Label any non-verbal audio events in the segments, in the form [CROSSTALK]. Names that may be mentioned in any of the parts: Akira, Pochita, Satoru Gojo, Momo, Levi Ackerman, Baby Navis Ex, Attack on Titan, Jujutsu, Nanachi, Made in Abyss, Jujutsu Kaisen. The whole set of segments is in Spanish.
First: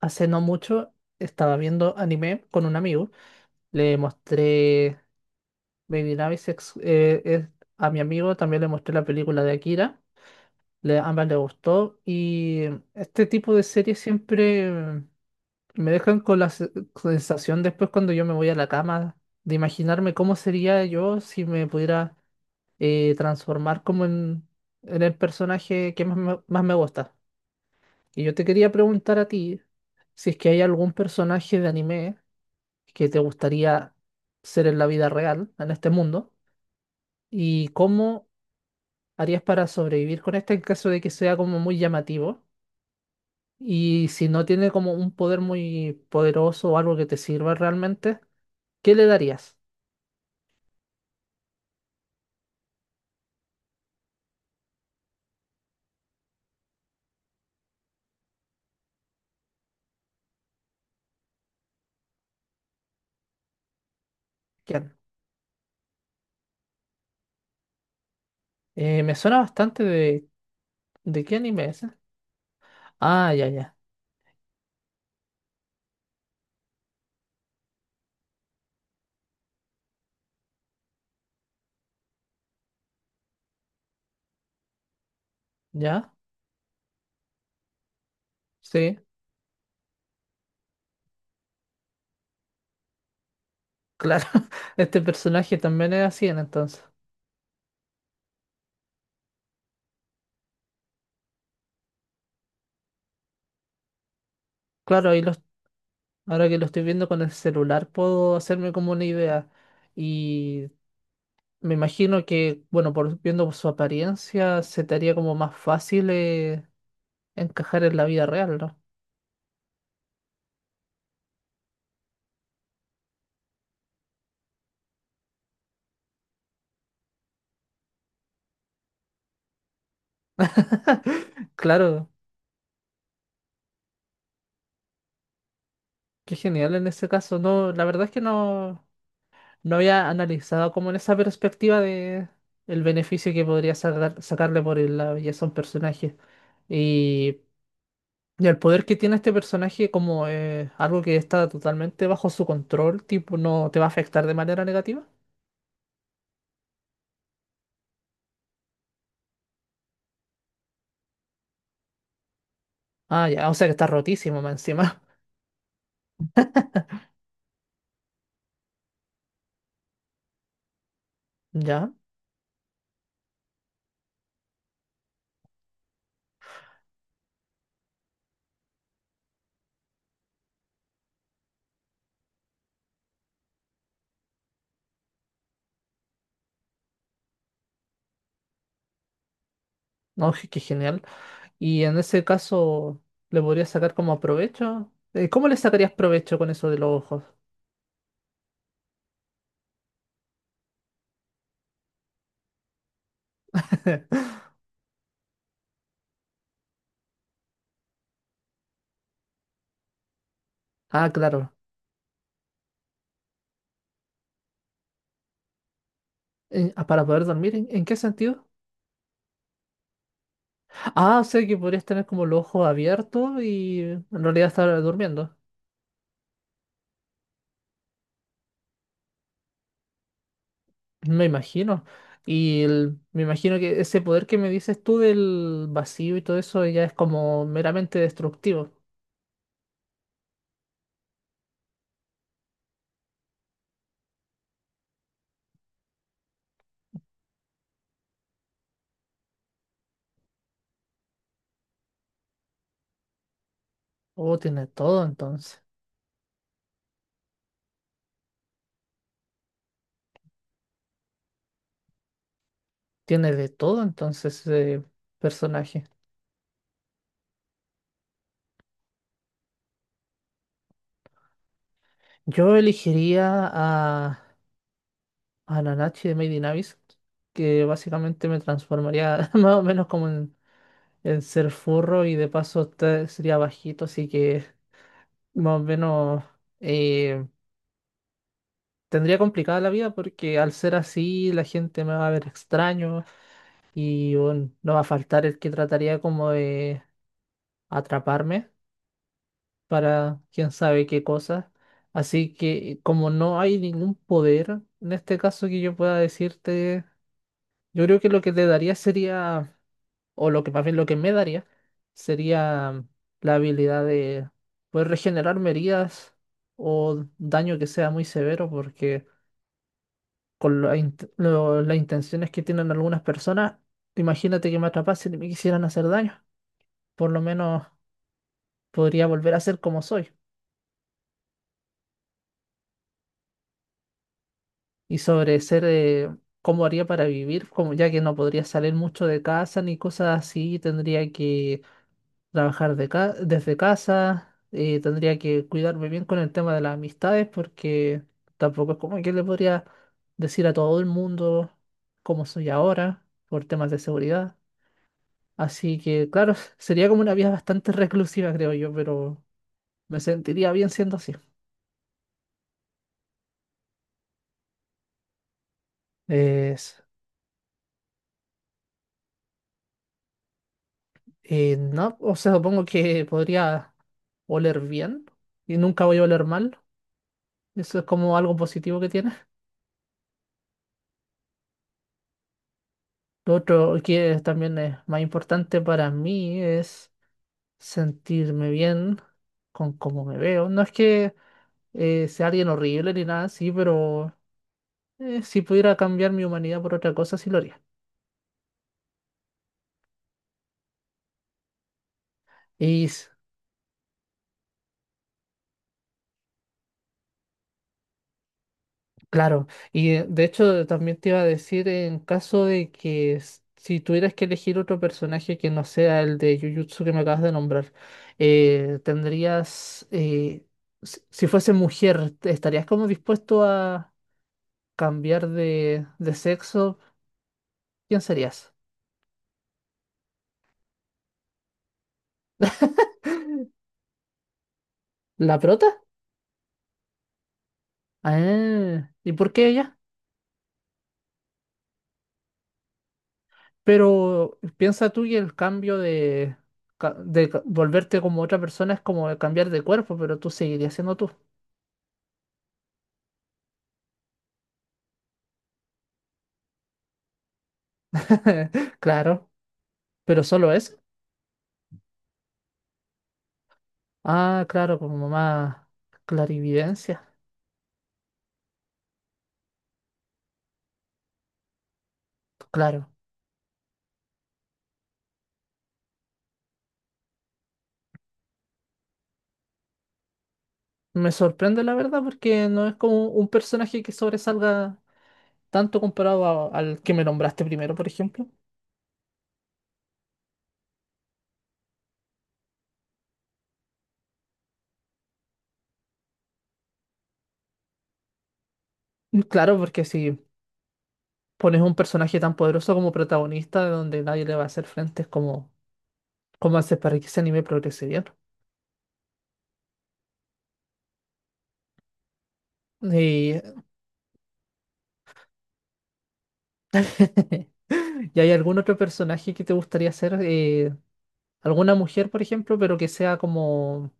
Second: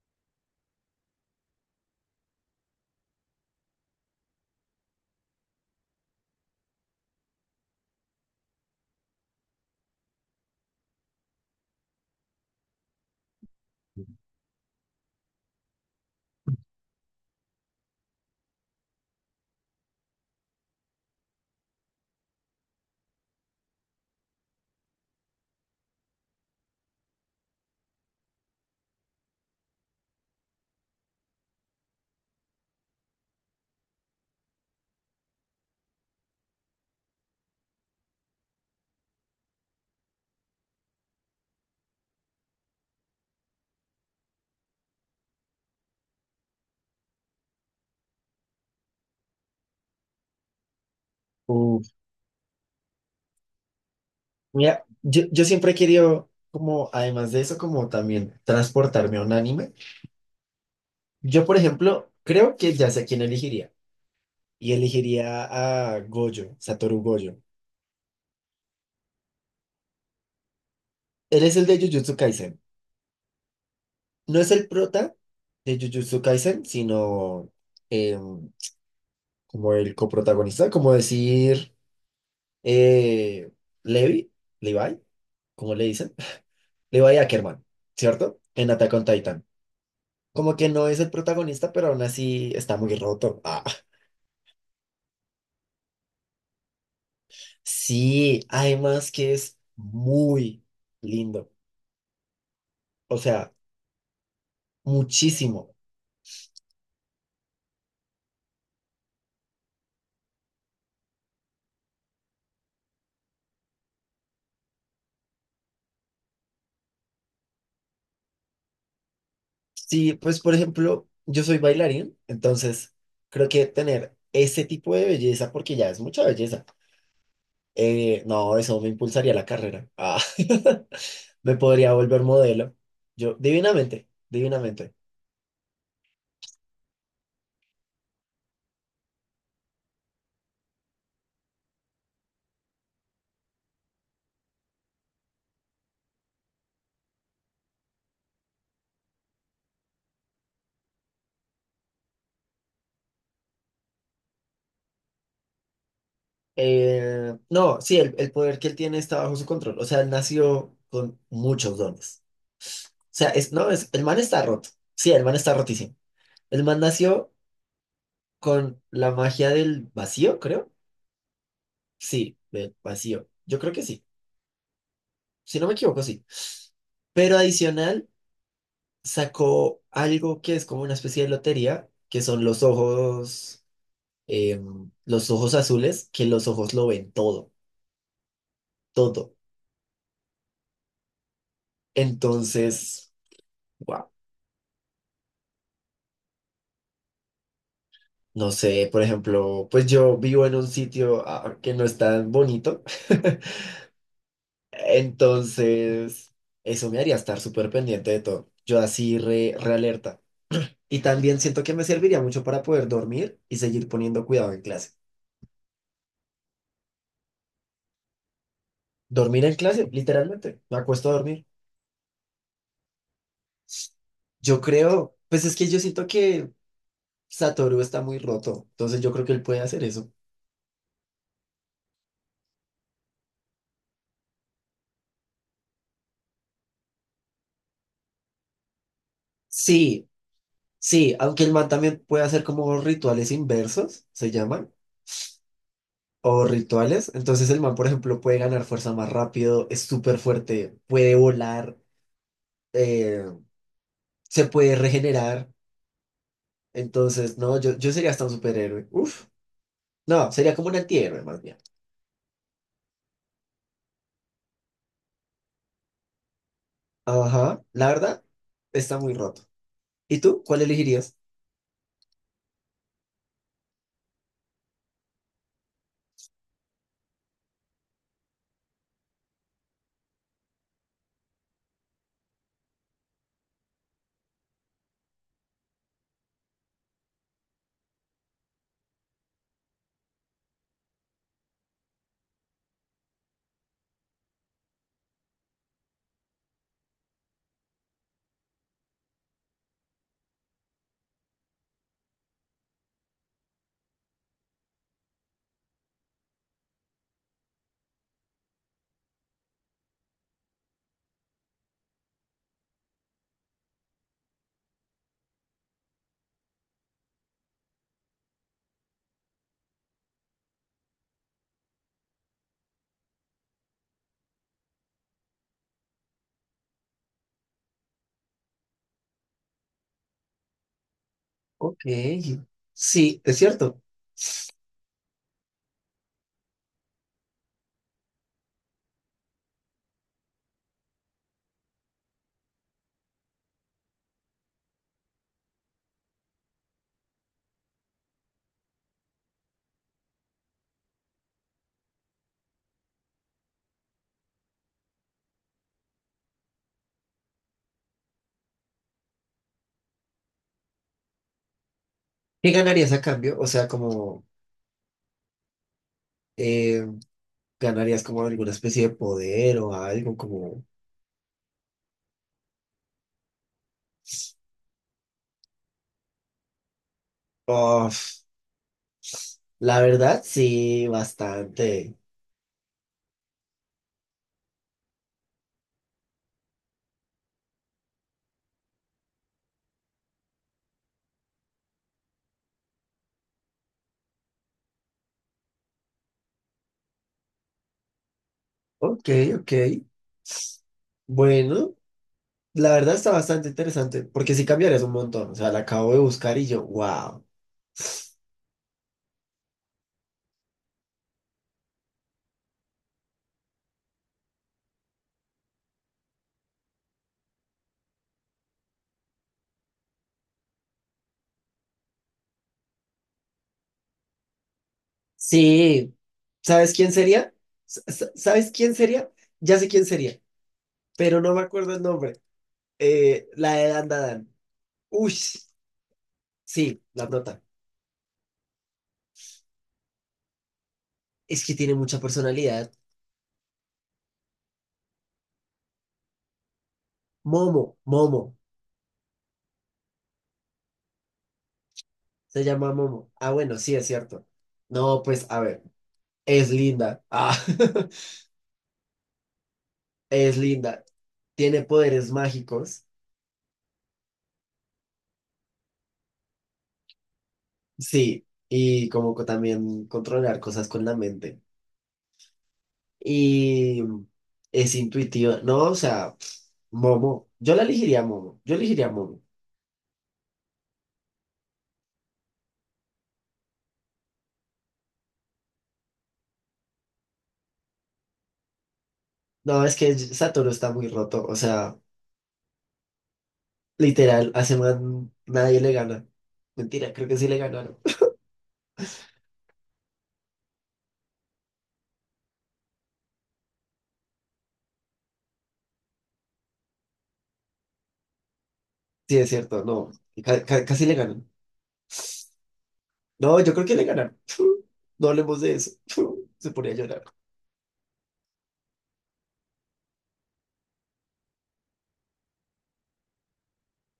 Hace no mucho estaba viendo anime con un amigo. Le mostré Baby Navis Ex- a mi amigo. También le mostré la película de Akira. Ambas le gustó. Y este tipo de series siempre me dejan con la se- sensación después cuando yo me voy a la cama de imaginarme cómo sería yo si me pudiera transformar en el personaje que más me gusta. Y yo te quería preguntar a ti si es que hay algún personaje de anime que te gustaría ser en la vida real, en este mundo, y cómo harías para sobrevivir con este en caso de que sea como muy llamativo. Y si no tiene como un poder muy poderoso o algo que te sirva realmente, ¿qué le darías? Uf, mira, yo siempre he querido, como, además de eso, como también transportarme a un anime. Yo, por ejemplo, creo que ya sé quién elegiría. Y ¿Quién? elegiría a Gojo, Satoru Gojo. Me suena bastante ¿de qué Él es anime el de es? ¿Ese? Jujutsu Kaisen. Ah, ya, ya, No es el prota de Jujutsu Kaisen, sino em, como el coprotagonista, como decir eh, Levi, Levi, como le ya, dicen? [LAUGHS] Levi Ackerman, ¿cierto? En Attack sí, on Titan. Como que no es el protagonista, pero aún así está muy roto. Ah, claro. [LAUGHS] Este personaje también es así, en entonces. sí, además que es muy lindo. O sea, Claro, ahí los, muchísimo. ahora que lo estoy viendo con el celular puedo hacerme como una idea. Y me imagino que, bueno, por, viendo por su apariencia, se te haría como más fácil encajar en la vida real, ¿no? Sí, pues por ejemplo, yo soy bailarín, entonces creo que tener ese tipo de belleza, porque ya es mucha belleza, no, eso me impulsaría la carrera. Ah, [LAUGHS] [LAUGHS] me podría Claro, volver modelo. Yo, divinamente, divinamente. qué genial en ese caso. No, la verdad es que no, no había analizado como en esa perspectiva de el beneficio que podría sacar- sacarle por el- la belleza a un personaje. Y, y el poder que tiene este personaje como algo que está totalmente bajo su control, tipo, no te va a afectar de manera negativa. No, sí, el poder que él tiene está bajo su control. O sea, él nació con muchos dones. Ah, Sea, ya, es, o sea no, que está es, el man rotísimo está más roto. encima. Sí, el man está rotísimo. El man nació con la magia del vacío, creo. [LAUGHS] Ya. Sí, del vacío. Yo creo que sí. Si no me equivoco, sí. Pero adicional, sacó algo que es como una especie de lotería, que son los ojos, los ojos azules, que los ojos lo ven todo, todo. No, je- qué genial. Y en ese caso, Entonces, ¿le podrías sacar wow, como provecho? ¿Cómo le sacarías provecho con eso de los ojos? no sé, por ejemplo, pues yo vivo en un sitio que no es tan bonito. [LAUGHS] [LAUGHS] Entonces, eso me haría estar súper pendiente de todo. Yo así re, re alerta. Y Ah, también claro. siento que me serviría mucho para poder dormir y seguir poniendo cuidado en clase. En- ah, para poder dormir, en qué sentido? Dormir en clase, literalmente. Me acuesto a Ah, o dormir. sea que podrías tener como los ojos abiertos y en realidad Yo estar creo, durmiendo. pues es que yo siento que Satoru está muy roto. Entonces yo creo que él puede hacer eso. Me imagino. Y el- me imagino que ese poder que me dices tú del vacío y todo eso ya es como meramente destructivo. Sí, sí, aunque el man también puede hacer como rituales inversos, se llaman, o rituales. Entonces el man, por ejemplo, puede ganar fuerza más rápido, es súper fuerte, puede volar. eh, Oh, Se tiene puede todo regenerar. entonces. Entonces, no, yo sería hasta un superhéroe. Uf, no, sería como un antihéroe más bien. Tiene de todo entonces ese personaje. Ajá, la verdad, está muy roto. ¿Y tú? ¿Cuál elegirías? Yo elegiría a Nanachi de Made in Abyss, que básicamente me transformaría [LAUGHS] más o menos en ser furro y de paso te- sería bajito, así que más o menos eh, tendría complicada la vida porque al ser así la gente me va a ver extraño y bueno, no va a faltar el que trataría como de atraparme para quién sabe qué cosa. Así que como no hay ningún poder, en este caso que yo pueda decirte yo creo que lo que te daría sería, o lo que más bien lo que me daría, sería la habilidad de poder regenerarme heridas o daño que sea muy severo, porque con la int- lo- las intenciones que tienen algunas personas, imagínate que me atrapasen y me quisieran hacer daño. Por lo menos podría volver a ser como soy. Ok, sí, es cierto. Y sobre ser, cómo haría para vivir, como ya que no podría salir mucho de casa ni cosas así, tendría que trabajar de ca- desde casa, tendría que cuidarme bien con el tema de las amistades porque tampoco es como que le podría decir a todo el mundo cómo soy ahora por temas de seguridad. Así que, claro, [LAUGHS] sería como una vida bastante reclusiva, creo yo, pero me sentiría bien siendo así. ¿Qué ganarías a cambio? O sea, como Es, eh, ¿ganarías como alguna especie de poder o algo como...? No, o sea, supongo que podría oler bien y nunca voy a oler mal. Eso es como Uf, algo positivo que tiene. la verdad, sí, bastante. Lo otro que también es más importante para mí es sentirme bien con cómo me veo. No es que sea alguien horrible ni nada así, pero si pudiera cambiar mi humanidad por otra cosa, sí lo haría. Ok, ok. Bueno, la Y verdad s- está bastante interesante porque sí cambiarías un montón. O sea, la acabo de buscar y yo, wow. claro, y de hecho también te iba a decir en caso de que s- si tuvieras que elegir otro personaje que no sea el de Jujutsu que me acabas de nombrar, eh, tendrías... eh, si fuese mujer, ¿estarías como dispuesto a cambiar Sí, de ¿sabes sexo, quién sería? ¿Quién ¿Sabes serías? quién sería? Ya sé quién sería, pero no me acuerdo el nombre. [LAUGHS] La de Dan Dan. Uy, ¿La prota? sí, la nota. Ah, ¿y por qué ella? Es que tiene mucha personalidad. Pero piensa tú que el cambio de ca- Momo, volverte Momo, como otra persona es como cambiar de cuerpo, pero tú seguirías siendo tú. se llama Momo. Ah, bueno, sí, es cierto. No, pues, a ver, es linda. Ah, [LAUGHS] [LAUGHS] Claro, pero es solo eso. linda. Tiene poderes mágicos. Ah, claro, como más clarividencia. Sí, y como también controlar cosas con la mente. Claro. Y es intuitiva. No, o sea, Momo. Yo la elegiría Momo. Yo elegiría Momo. Me sorprende la verdad porque no es como un personaje que sobresalga tanto comparado a- al que me nombraste primero, por ejemplo. No, es que Satoru está muy roto. O sea, literal, hace más nadie le gana. Mentira, creo que sí le ganaron. [LAUGHS] Claro, porque si pones un personaje tan poderoso como protagonista donde nadie le va a hacer frente, es como, ¿cómo haces para que ese anime progrese bien? Sí, es cierto, no. Casi le ganan. No, Y, yo [LAUGHS] creo que le ganan. [LAUGHS] No hablemos de eso. [LAUGHS] Se ponía a llorar. ¿y hay algún otro personaje que te gustaría hacer? ¿Alguna mujer, por ejemplo, pero que sea como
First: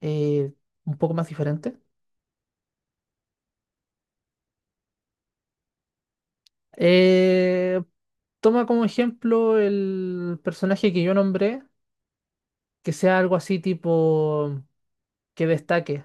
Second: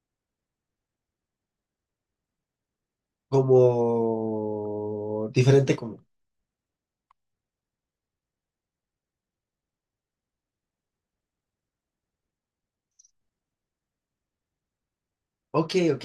eh, un poco más diferente? ¿Como diferente como. Eh, toma como ejemplo el personaje que yo nombré, que sea algo así tipo que Ok, destaque. ok.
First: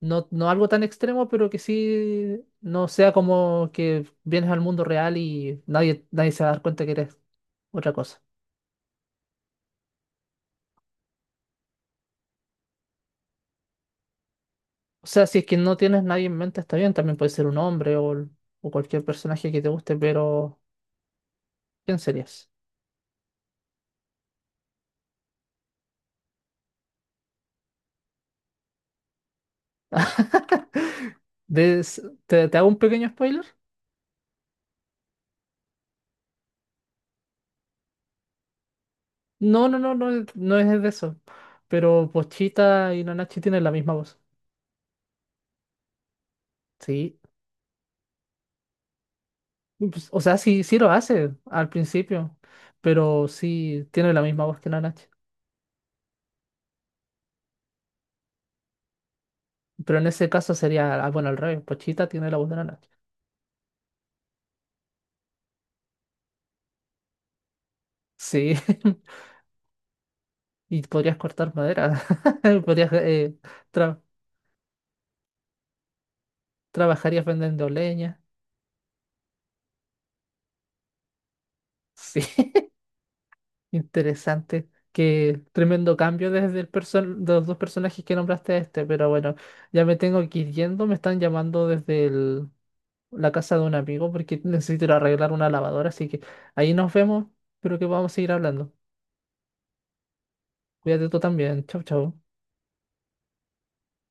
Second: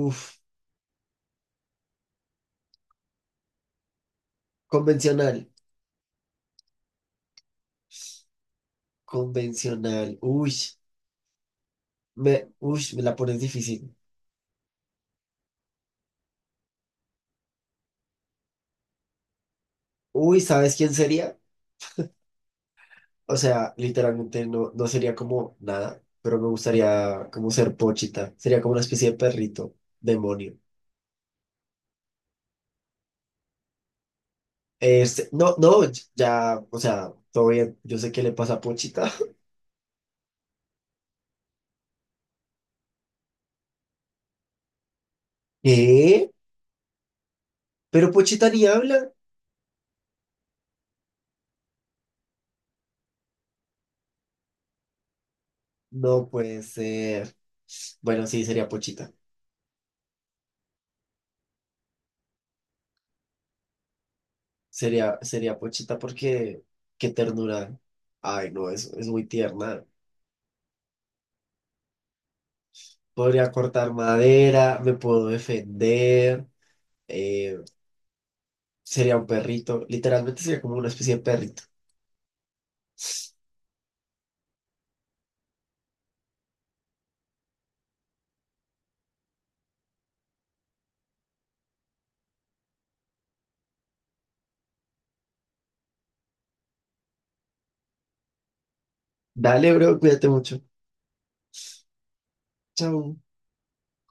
No, no algo tan extremo, pero que sí no sea como que vienes al mundo real convencional. y nadie, nadie se va a dar cuenta que eres otra cosa. Convencional. Uy, me la pones difícil. O sea, si es que no tienes nadie en mente, está bien, también puede ser un hombre o cualquier personaje que te guste, Uy, pero ¿sabes quién sería? ¿quién serías? O sea, literalmente no sería como nada, pero me gustaría como ser Pochita. Sería como una especie de perrito, demonio. [LAUGHS] Des- ¿te, te hago un pequeño spoiler? Este, no, no, ya, o sea, todo bien. Yo sé qué le pasa a Pochita. No, no, no, no, es- no es de eso. Pero Pochita y Nanachi tienen la misma voz. [LAUGHS] ¿Qué? Sí. ¿Pero Pochita ni habla? Pues, o sea, sí, sí lo hace al principio, pero sí tiene la misma voz que Nanachi. No puede ser. Bueno, sí, sería Pochita. Pero en ese caso sería, ah, bueno, al revés, Pochita tiene la voz de Nana. Sería Pochita porque qué ternura. Ay, Sí, no, es [LAUGHS] muy tierna. y podrías cortar madera, [LAUGHS] podrías, Podría cortar tra- madera, me puedo defender. trabajarías eh, vendiendo leña. Sería un perrito. Literalmente sería como una especie de perrito. Sí, [LAUGHS] interesante. Qué tremendo cambio desde el person de los dos personajes que nombraste a este, pero bueno, ya me tengo que ir yendo, me están llamando desde el- la casa de un amigo porque necesito ir a arreglar una lavadora, así que ahí nos vemos, espero que podamos seguir hablando. Dale, bro, cuídate mucho. Cuídate tú también, chau, chau. Chao.